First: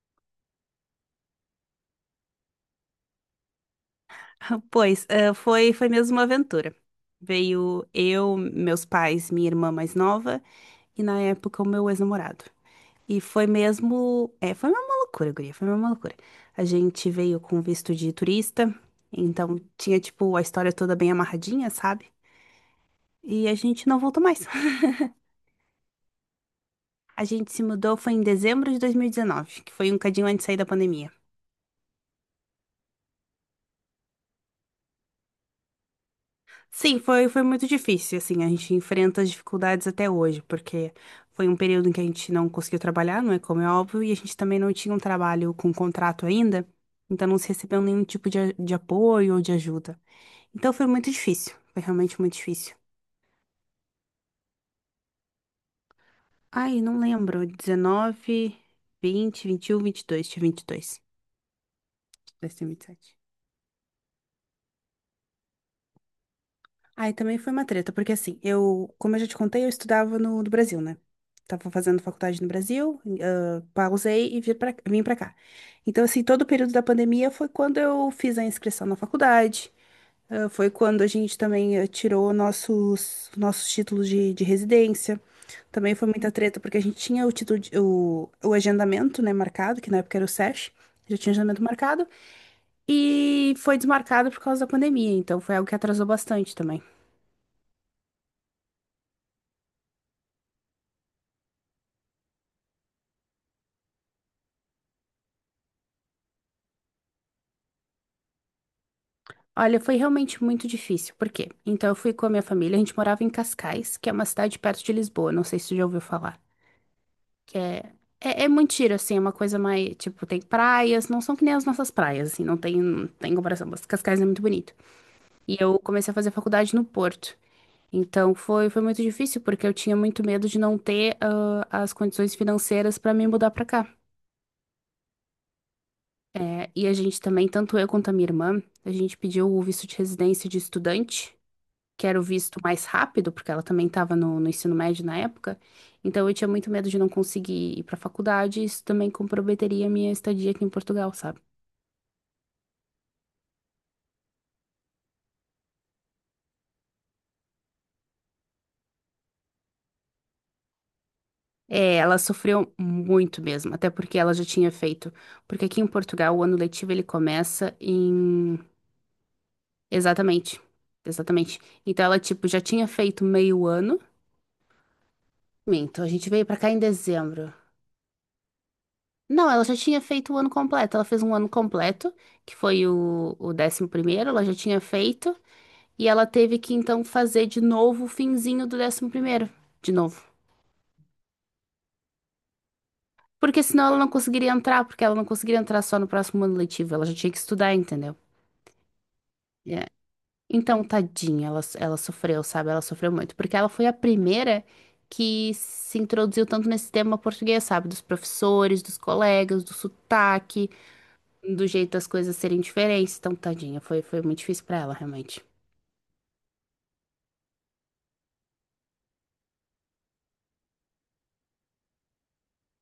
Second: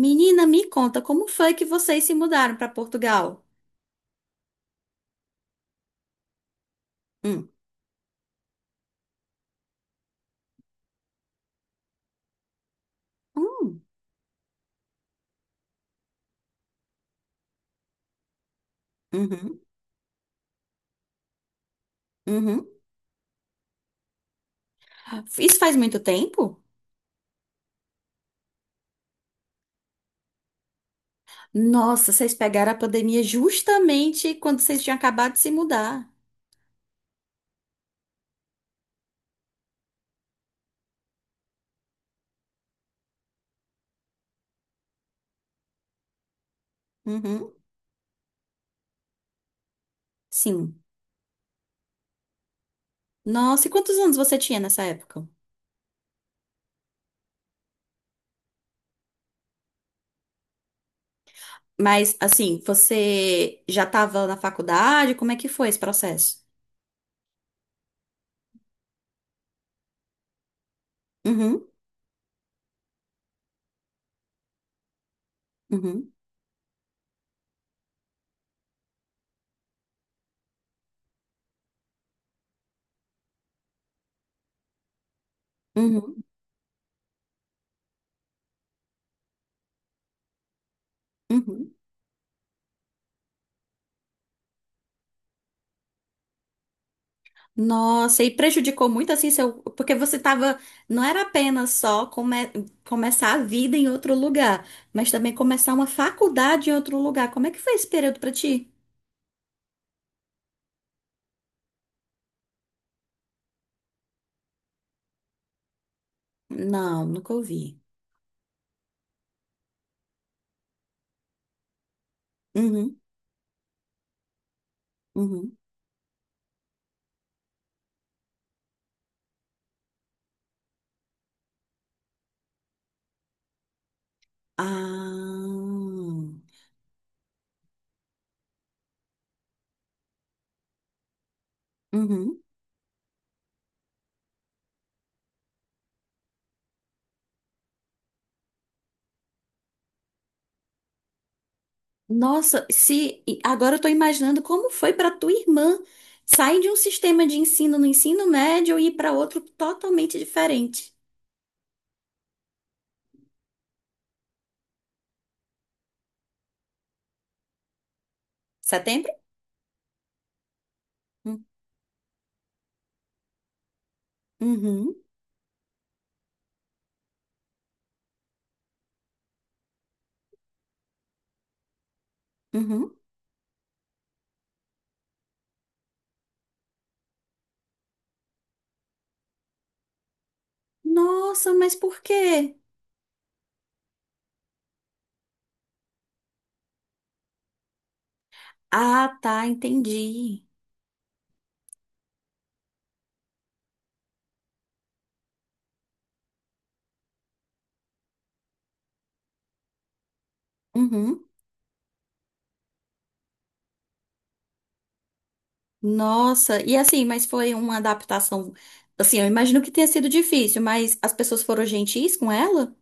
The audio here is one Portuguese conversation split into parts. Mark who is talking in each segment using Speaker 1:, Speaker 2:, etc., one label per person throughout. Speaker 1: Menina, me conta, como foi que vocês se mudaram para Portugal?
Speaker 2: Pois, foi mesmo uma aventura.
Speaker 1: Hum.
Speaker 2: Veio eu, meus pais, minha irmã mais nova e na época o meu ex-namorado. E foi
Speaker 1: Hum.
Speaker 2: mesmo, foi uma loucura, guria, foi uma loucura. A gente veio com visto de turista, então
Speaker 1: Uhum.
Speaker 2: tinha tipo a história toda bem amarradinha, sabe?
Speaker 1: Uhum.
Speaker 2: E a gente não voltou mais.
Speaker 1: Isso faz muito tempo?
Speaker 2: A gente se mudou foi em dezembro de 2019, que foi um cadinho antes de sair da pandemia.
Speaker 1: Nossa, vocês pegaram a pandemia justamente quando vocês tinham acabado de se mudar.
Speaker 2: Sim, foi muito difícil, assim, a gente enfrenta as dificuldades até hoje, porque foi um período em que a gente não conseguiu trabalhar, não é como é óbvio, e a gente também não tinha um trabalho com contrato ainda, então não se
Speaker 1: Uhum.
Speaker 2: recebeu nenhum tipo de apoio ou de ajuda. Então
Speaker 1: Sim.
Speaker 2: foi muito difícil, foi realmente muito difícil.
Speaker 1: Nossa, e quantos anos você tinha nessa época?
Speaker 2: Ai, não lembro, 19, 20, 21, 22, tinha 22,
Speaker 1: Mas, assim,
Speaker 2: e 27.
Speaker 1: você já estava na faculdade? Como é que foi esse processo?
Speaker 2: Aí também foi uma treta, porque assim, eu, como eu já te contei, eu estudava no Brasil, né?
Speaker 1: Uhum.
Speaker 2: Tava fazendo faculdade no Brasil, pausei e vim pra cá. Então,
Speaker 1: Uhum.
Speaker 2: assim, todo o período da pandemia foi quando eu fiz a inscrição na faculdade, foi quando a gente também tirou nossos títulos de residência. Também foi
Speaker 1: Uhum.
Speaker 2: muita treta, porque a gente tinha o título, o agendamento, né, marcado, que na época era o SESH, já tinha agendamento
Speaker 1: Uhum.
Speaker 2: marcado, e foi desmarcado por causa da pandemia, então foi algo que atrasou bastante também.
Speaker 1: Nossa, e prejudicou muito assim seu. Porque você tava. Não era apenas só começar a vida em outro lugar, mas também começar uma faculdade em outro lugar. Como é que foi esse período pra ti?
Speaker 2: Olha, foi realmente muito difícil. Por quê? Então, eu fui com a minha família. A gente morava em Cascais, que é uma cidade perto de Lisboa. Não sei se você já ouviu falar.
Speaker 1: Não, nunca
Speaker 2: Que
Speaker 1: ouvi.
Speaker 2: é, muito giro, assim. É uma coisa mais. Tipo, tem praias. Não são que nem as nossas praias, assim.
Speaker 1: Uhum,
Speaker 2: Não tem comparação. Mas Cascais é muito bonito.
Speaker 1: uhum.
Speaker 2: E eu comecei a fazer faculdade no Porto. Então, foi muito difícil, porque eu tinha muito medo de não ter as condições financeiras para me mudar para cá.
Speaker 1: Ah.
Speaker 2: É, e a gente também, tanto eu quanto a minha irmã, a gente pediu o visto de residência de estudante. Que era o
Speaker 1: Uhum.
Speaker 2: visto mais rápido, porque ela também estava no ensino médio na época. Então eu tinha muito medo de não conseguir ir para a faculdade, e isso também comprometeria a minha estadia aqui em Portugal, sabe?
Speaker 1: Nossa, se e agora eu tô imaginando como foi para tua irmã sair de um sistema de ensino no ensino médio e ir para outro totalmente diferente.
Speaker 2: É, ela sofreu muito mesmo, até porque ela já tinha feito. Porque aqui em Portugal o ano letivo ele começa em.
Speaker 1: Setembro?
Speaker 2: Exatamente.
Speaker 1: Hum.
Speaker 2: Exatamente. Então ela, tipo, já tinha feito meio ano.
Speaker 1: Uhum,
Speaker 2: Minto, a gente veio pra cá em dezembro. Não, ela já tinha feito o ano completo. Ela fez um ano completo, que foi
Speaker 1: uhum.
Speaker 2: o 11º, ela já tinha feito. E ela teve que então fazer de novo o finzinho do 11º, de novo.
Speaker 1: Nossa, mas por quê?
Speaker 2: Porque senão ela não conseguiria entrar, porque ela não conseguiria entrar só no próximo ano letivo, ela já tinha que estudar, entendeu?
Speaker 1: Ah, tá,
Speaker 2: É.
Speaker 1: entendi.
Speaker 2: Então, tadinha, ela sofreu, sabe? Ela sofreu muito, porque ela foi a primeira que se introduziu tanto nesse tema português, sabe? Dos professores, dos colegas, do sotaque,
Speaker 1: Uhum.
Speaker 2: do jeito das coisas serem diferentes. Então, tadinha, foi muito difícil pra ela, realmente.
Speaker 1: Nossa, e assim, mas foi uma adaptação. Assim, eu imagino que tenha sido difícil, mas as pessoas foram gentis com ela?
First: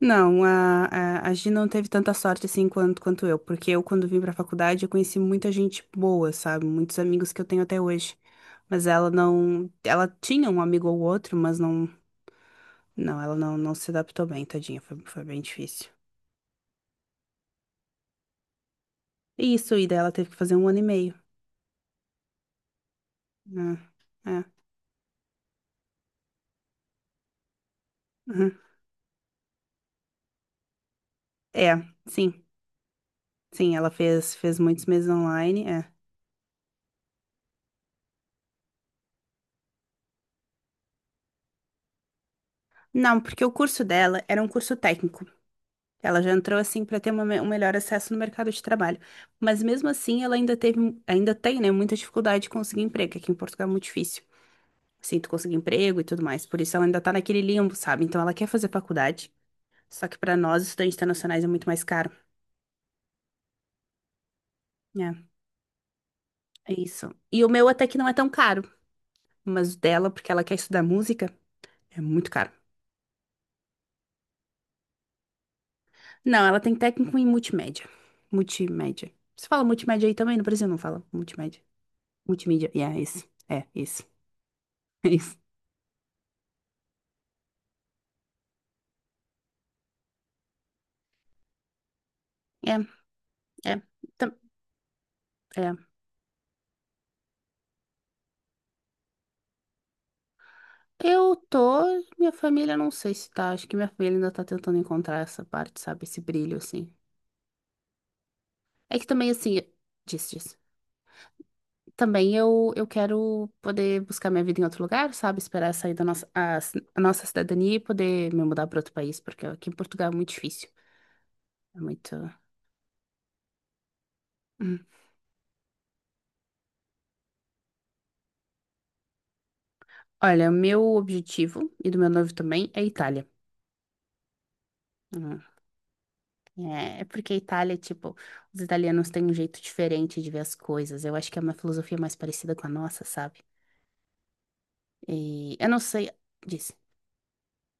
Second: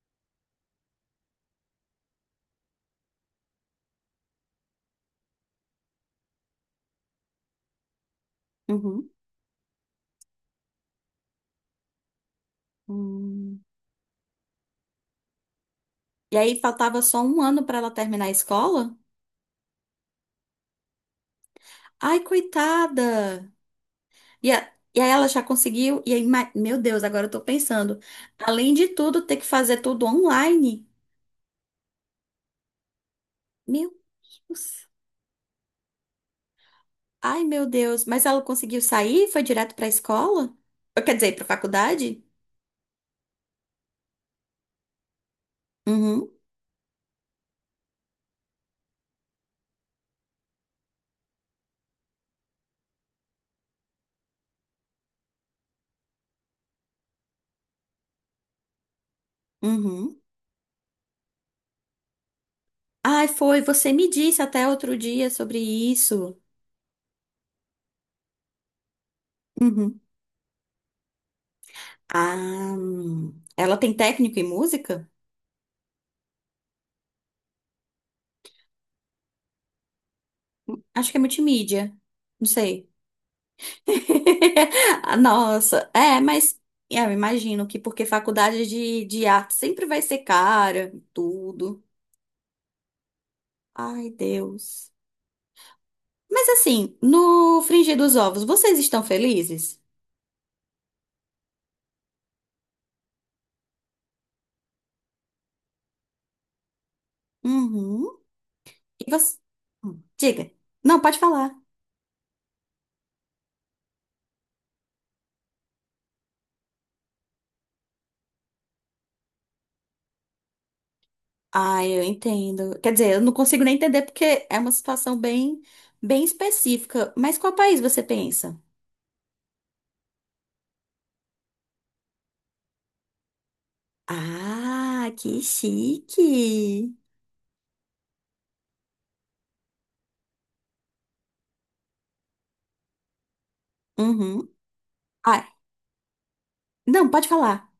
Speaker 2: Não, a Gi não teve tanta sorte assim quanto eu, porque eu, quando vim pra faculdade, eu conheci muita gente boa, sabe? Muitos amigos que eu tenho até hoje. Mas
Speaker 1: Uhum.
Speaker 2: ela não. Ela tinha um amigo ou outro, mas não. Não, ela
Speaker 1: Hum.
Speaker 2: não se adaptou bem, tadinha. Foi bem difícil.
Speaker 1: E aí faltava só um ano pra ela terminar a escola?
Speaker 2: Isso, e daí ela teve que fazer um ano e meio.
Speaker 1: Ai, coitada!
Speaker 2: Né? É,
Speaker 1: E, e aí ela já conseguiu, e aí, meu Deus, agora eu tô pensando,
Speaker 2: uhum.
Speaker 1: além de tudo, ter que fazer tudo online.
Speaker 2: É, sim. Sim,
Speaker 1: Meu
Speaker 2: ela fez muitos
Speaker 1: Deus.
Speaker 2: meses online. É.
Speaker 1: Ai, meu Deus. Mas ela conseguiu sair? Foi direto pra escola? Ou, quer dizer, pra faculdade?
Speaker 2: Não, porque o curso dela era um curso técnico. Ela
Speaker 1: Uhum,
Speaker 2: já entrou assim para ter um melhor acesso no mercado de trabalho. Mas mesmo assim, ela ainda tem, né, muita dificuldade de conseguir emprego, que aqui em Portugal é muito difícil. Assim, tu conseguir emprego e tudo mais. Por isso ela ainda tá naquele limbo, sabe? Então ela quer fazer faculdade, só que
Speaker 1: uhum.
Speaker 2: para nós, estudantes internacionais, é muito mais caro.
Speaker 1: Ai, foi. Você me disse até outro
Speaker 2: É,
Speaker 1: dia sobre isso.
Speaker 2: é isso. E o meu até que não é tão caro, mas o
Speaker 1: Uhum.
Speaker 2: dela, porque ela quer estudar música, é muito
Speaker 1: Ah,
Speaker 2: caro.
Speaker 1: hum. Ela tem técnico em música?
Speaker 2: Não, ela tem técnico em multimédia. Multimédia. Você fala multimédia aí também? No Brasil não fala
Speaker 1: Acho que é
Speaker 2: multimédia.
Speaker 1: multimídia. Não
Speaker 2: Multimídia.
Speaker 1: sei.
Speaker 2: Yeah, isso. É, isso. É
Speaker 1: Ah,
Speaker 2: isso.
Speaker 1: nossa, é, mas é, eu imagino que porque faculdade de arte sempre vai ser cara, tudo.
Speaker 2: É. É,
Speaker 1: Ai,
Speaker 2: tam-
Speaker 1: Deus.
Speaker 2: é.
Speaker 1: Mas assim, no frigir dos ovos, vocês estão felizes?
Speaker 2: Eu tô, minha família não sei se tá, acho que minha família ainda tá tentando encontrar essa parte, sabe, esse brilho assim.
Speaker 1: Uhum.
Speaker 2: É que
Speaker 1: E
Speaker 2: também
Speaker 1: você?
Speaker 2: assim, disse,
Speaker 1: Diga.
Speaker 2: disse.
Speaker 1: Não, pode falar.
Speaker 2: Também eu quero poder buscar minha vida em outro lugar, sabe, esperar sair da nossa a, ci- a nossa cidadania e poder me mudar para outro país, porque aqui em Portugal é muito difícil. É
Speaker 1: Ah, eu
Speaker 2: muito.
Speaker 1: entendo. Quer dizer, eu não consigo nem entender porque é uma
Speaker 2: Hum.
Speaker 1: situação bem, bem específica. Mas qual país você pensa?
Speaker 2: Olha, meu objetivo e do meu noivo também é a Itália.
Speaker 1: Ah, que chique.
Speaker 2: É porque a Itália, tipo, os italianos têm um jeito diferente de ver as coisas. Eu acho que é uma filosofia mais parecida com a nossa, sabe?
Speaker 1: Uhum. Ah,
Speaker 2: E eu não sei, disse.
Speaker 1: não, pode falar.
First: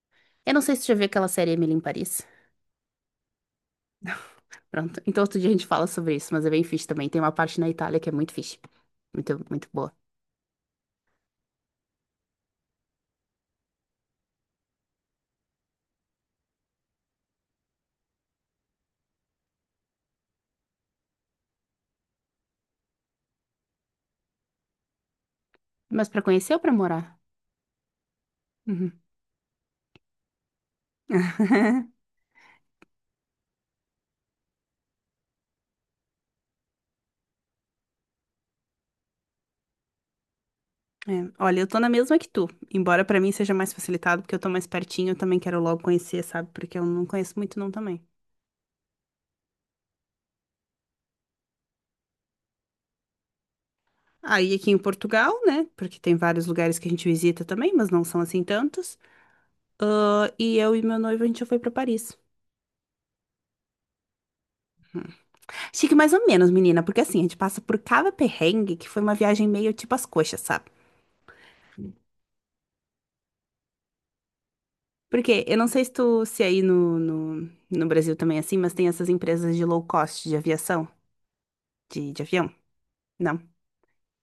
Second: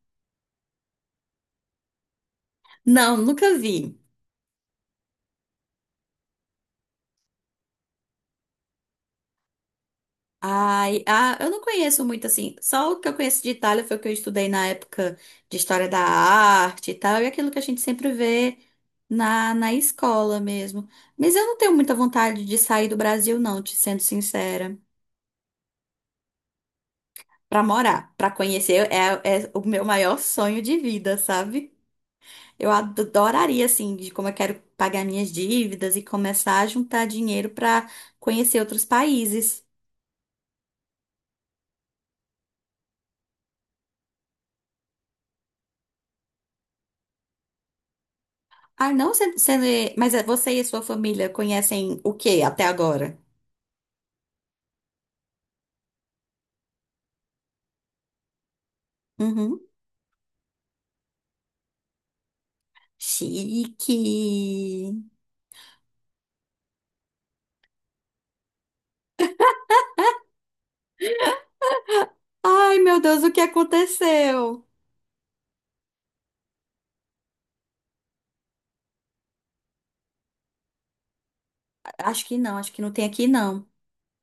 Speaker 2: Eu não sei se você já viu aquela série Emily em Paris.
Speaker 1: Não, nunca vi.
Speaker 2: Pronto. Então outro dia a gente fala sobre isso, mas é bem fixe também. Tem uma parte na Itália que é muito fixe. Muito, muito boa.
Speaker 1: Ai, ah, eu não conheço muito assim. Só o que eu conheço de Itália foi o que eu estudei na época de história da arte e tal, e aquilo que a gente sempre vê na, na escola mesmo. Mas eu não tenho muita vontade de sair do Brasil, não, te sendo sincera.
Speaker 2: Mas pra conhecer ou pra morar?
Speaker 1: Pra morar, pra conhecer,
Speaker 2: Uhum.
Speaker 1: é, é o meu maior sonho de vida, sabe? Eu adoraria, assim, de como eu quero pagar minhas dívidas e começar a juntar dinheiro pra conhecer outros países.
Speaker 2: É, olha, eu tô na mesma que tu, embora pra mim seja mais facilitado, porque eu tô mais pertinho, eu também quero logo conhecer, sabe? Porque eu não conheço muito não também.
Speaker 1: Ah, não, você, mas é, você e a sua família conhecem o que até agora?
Speaker 2: Aí aqui em Portugal, né? Porque tem vários lugares que a gente visita também, mas não são assim tantos.
Speaker 1: Uhum.
Speaker 2: Ah, e eu e meu noivo, a gente já foi pra Paris.
Speaker 1: Chique.
Speaker 2: Chique mais ou menos, menina, porque assim, a gente passa por cada perrengue que foi uma viagem meio tipo as coxas, sabe?
Speaker 1: Ai, meu Deus, o que aconteceu?
Speaker 2: Porque eu não sei se tu, se aí no Brasil também é assim, mas tem essas empresas de low cost de aviação, de avião.
Speaker 1: Acho que não tem aqui,
Speaker 2: Não.
Speaker 1: não.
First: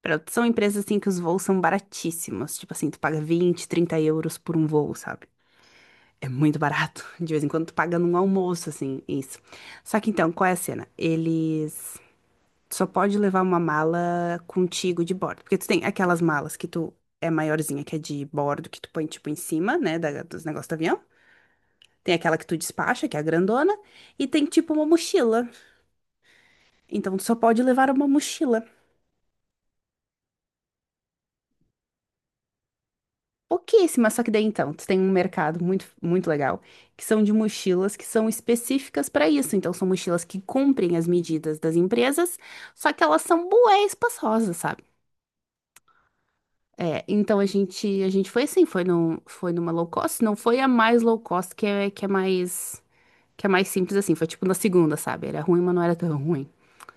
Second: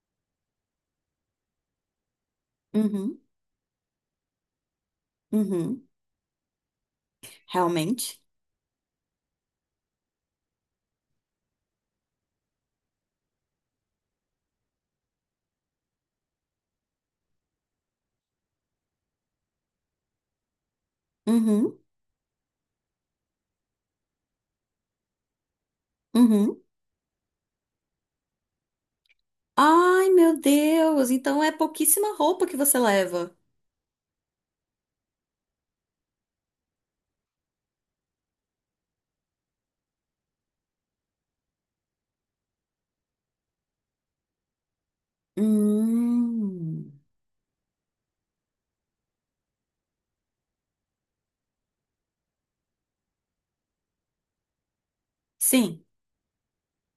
Speaker 2: São empresas assim que os voos são baratíssimos. Tipo assim, tu
Speaker 1: Uhum,
Speaker 2: paga 20, 30 euros por um voo, sabe?
Speaker 1: uhum.
Speaker 2: É muito barato. De vez em quando tu paga num
Speaker 1: Realmente?
Speaker 2: almoço, assim, isso. Só que então, qual é a cena? Eles só pode levar uma mala contigo de bordo. Porque tu tem aquelas malas que tu é maiorzinha, que é de bordo, que tu põe tipo em cima, né, dos negócios do avião.
Speaker 1: Uhum,
Speaker 2: Tem aquela que tu despacha, que é a grandona, e tem tipo uma mochila.
Speaker 1: uhum.
Speaker 2: Então tu só pode levar uma mochila.
Speaker 1: Ai, meu Deus, então é pouquíssima roupa que você leva.
Speaker 2: Pouquíssimas, só que daí então, tu tem um mercado muito, muito legal, que são de mochilas que são específicas para isso. Então, são mochilas que cumprem as medidas das empresas, só que elas são bué espaçosas, sabe?
Speaker 1: Hum.
Speaker 2: É, então a gente foi assim, foi numa low cost, não foi a mais low cost que é mais simples assim, foi tipo na segunda, sabe? Era ruim, mas não
Speaker 1: Sim,
Speaker 2: era tão ruim.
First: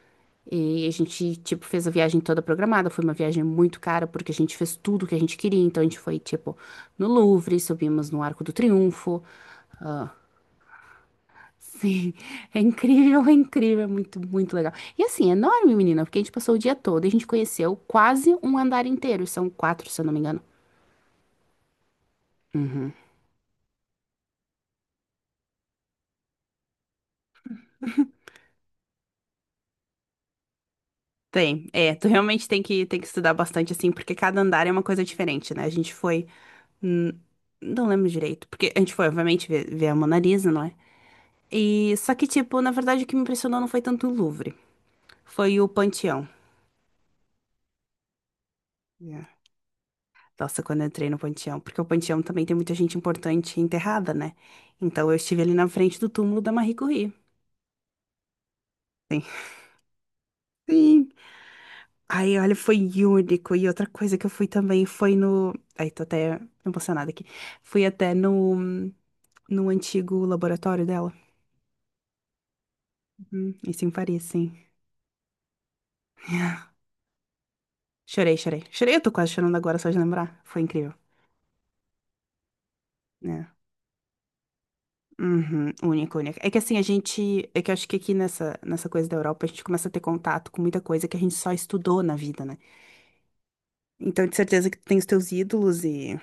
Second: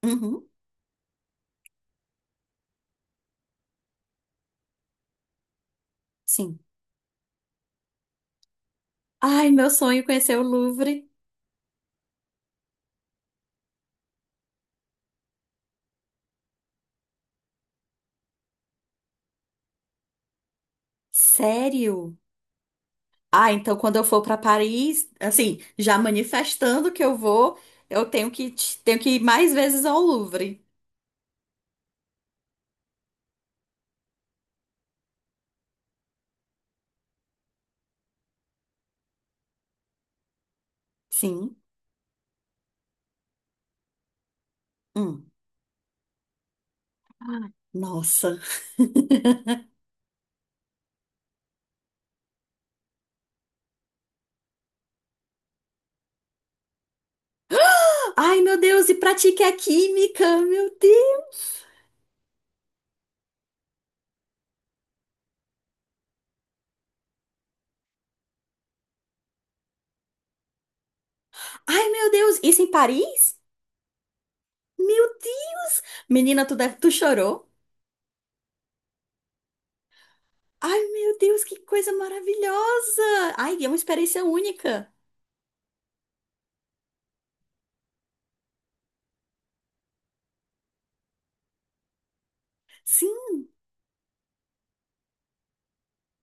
Speaker 1: uhum,
Speaker 2: E a gente, tipo, fez a viagem toda programada. Foi uma viagem muito cara, porque a gente fez tudo o que a gente queria. Então, a gente foi, tipo,
Speaker 1: sim.
Speaker 2: no Louvre, subimos no Arco do Triunfo.
Speaker 1: Ai, meu sonho é conhecer o Louvre.
Speaker 2: Sim, é incrível, é incrível, é muito, muito legal. E assim, é enorme, menina, porque a gente passou o dia todo e a gente conheceu quase um andar inteiro. E são quatro, se eu não me engano.
Speaker 1: Sério? Ah, então quando eu for para Paris, assim, já manifestando que eu vou, eu tenho que ir mais vezes ao Louvre.
Speaker 2: Tem, tu realmente tem que, estudar bastante, assim, porque cada andar é uma coisa diferente, né? A gente foi. hum, Não lembro direito, porque a gente foi, obviamente, ver a Mona Lisa, não é?
Speaker 1: Sim.
Speaker 2: E só que, tipo, na verdade o que me impressionou não foi tanto o Louvre,
Speaker 1: Hum.
Speaker 2: foi o Panteão.
Speaker 1: Ah. Nossa.
Speaker 2: Yeah. Nossa, quando eu entrei no Panteão, porque o Panteão também tem muita gente importante enterrada, né? Então eu estive ali na frente do túmulo da Marie Curie.
Speaker 1: Ai, meu Deus, e
Speaker 2: Sim.
Speaker 1: pratique a química, meu
Speaker 2: Sim.
Speaker 1: Deus.
Speaker 2: Aí, olha, foi único. E outra coisa que eu fui também foi no. Ai, tô até emocionada aqui. Fui até no antigo laboratório dela.
Speaker 1: Ai, meu Deus, isso em Paris?
Speaker 2: Uhum. Isso em Paris, sim.
Speaker 1: Meu Deus. Menina, tu deve, tu chorou?
Speaker 2: Chorei, chorei. Chorei, eu tô quase chorando agora só de lembrar. Foi
Speaker 1: Ai,
Speaker 2: incrível.
Speaker 1: meu Deus, que coisa maravilhosa.
Speaker 2: É.
Speaker 1: Ai, é uma experiência única.
Speaker 2: Uhum, única, única. É que assim, a gente. É que eu acho que aqui nessa coisa da Europa, a gente começa a ter contato com muita coisa que a gente só estudou na vida, né?
Speaker 1: Sim.
Speaker 2: Então, de certeza que tu tem os teus ídolos e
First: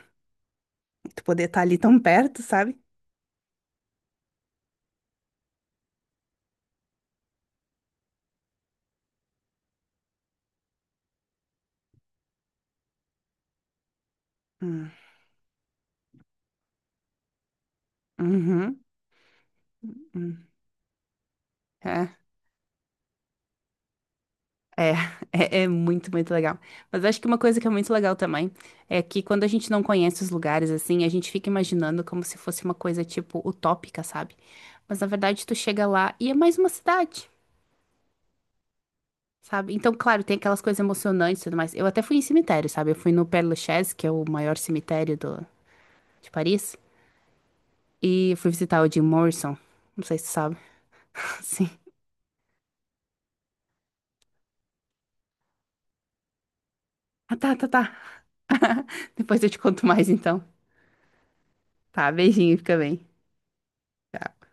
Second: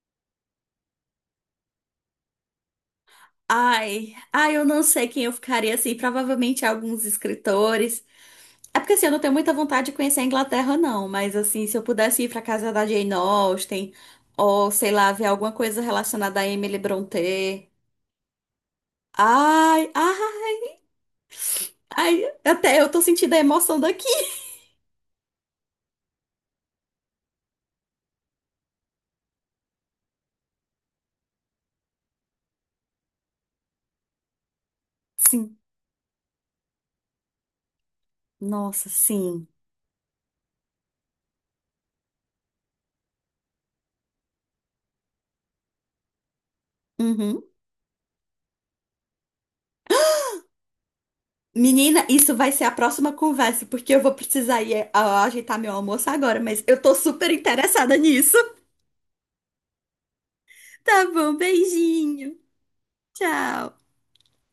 Speaker 2: tu poder estar ali tão perto, sabe?
Speaker 1: Ai, ai, eu não sei quem eu ficaria assim, provavelmente alguns escritores. É porque assim, eu não tenho muita vontade de conhecer a Inglaterra, não. Mas assim, se eu pudesse ir pra casa da Jane Austen, ou sei
Speaker 2: Hum,
Speaker 1: lá, ver alguma coisa relacionada a Emily Brontë.
Speaker 2: Uhum.
Speaker 1: Ai,
Speaker 2: Uhum.
Speaker 1: ah,
Speaker 2: É,
Speaker 1: ai, até eu tô sentindo a emoção daqui.
Speaker 2: é, é muito, muito legal. Mas eu acho que uma coisa que é muito legal também é que quando a gente não conhece os lugares, assim, a gente fica imaginando como se fosse uma coisa, tipo, utópica, sabe? Mas na verdade, tu
Speaker 1: Sim,
Speaker 2: chega lá e é mais uma cidade.
Speaker 1: nossa, sim.
Speaker 2: Sabe? Então, claro, tem aquelas coisas emocionantes e tudo mais. Eu até fui em cemitério, sabe? Eu fui no Père Lachaise, que é o maior cemitério de Paris,
Speaker 1: Uhum.
Speaker 2: e fui visitar o Jim Morrison. Não sei se tu sabe. Sim.
Speaker 1: Menina, isso vai ser a próxima conversa, porque eu vou precisar ir ajeitar meu almoço agora, mas eu tô super
Speaker 2: Ah, tá, tá, tá.
Speaker 1: interessada nisso.
Speaker 2: Depois eu te conto mais, então.
Speaker 1: Tá bom,
Speaker 2: Tá,
Speaker 1: beijinho.
Speaker 2: beijinho, fica bem.
Speaker 1: Tchau.
Speaker 2: Tchau.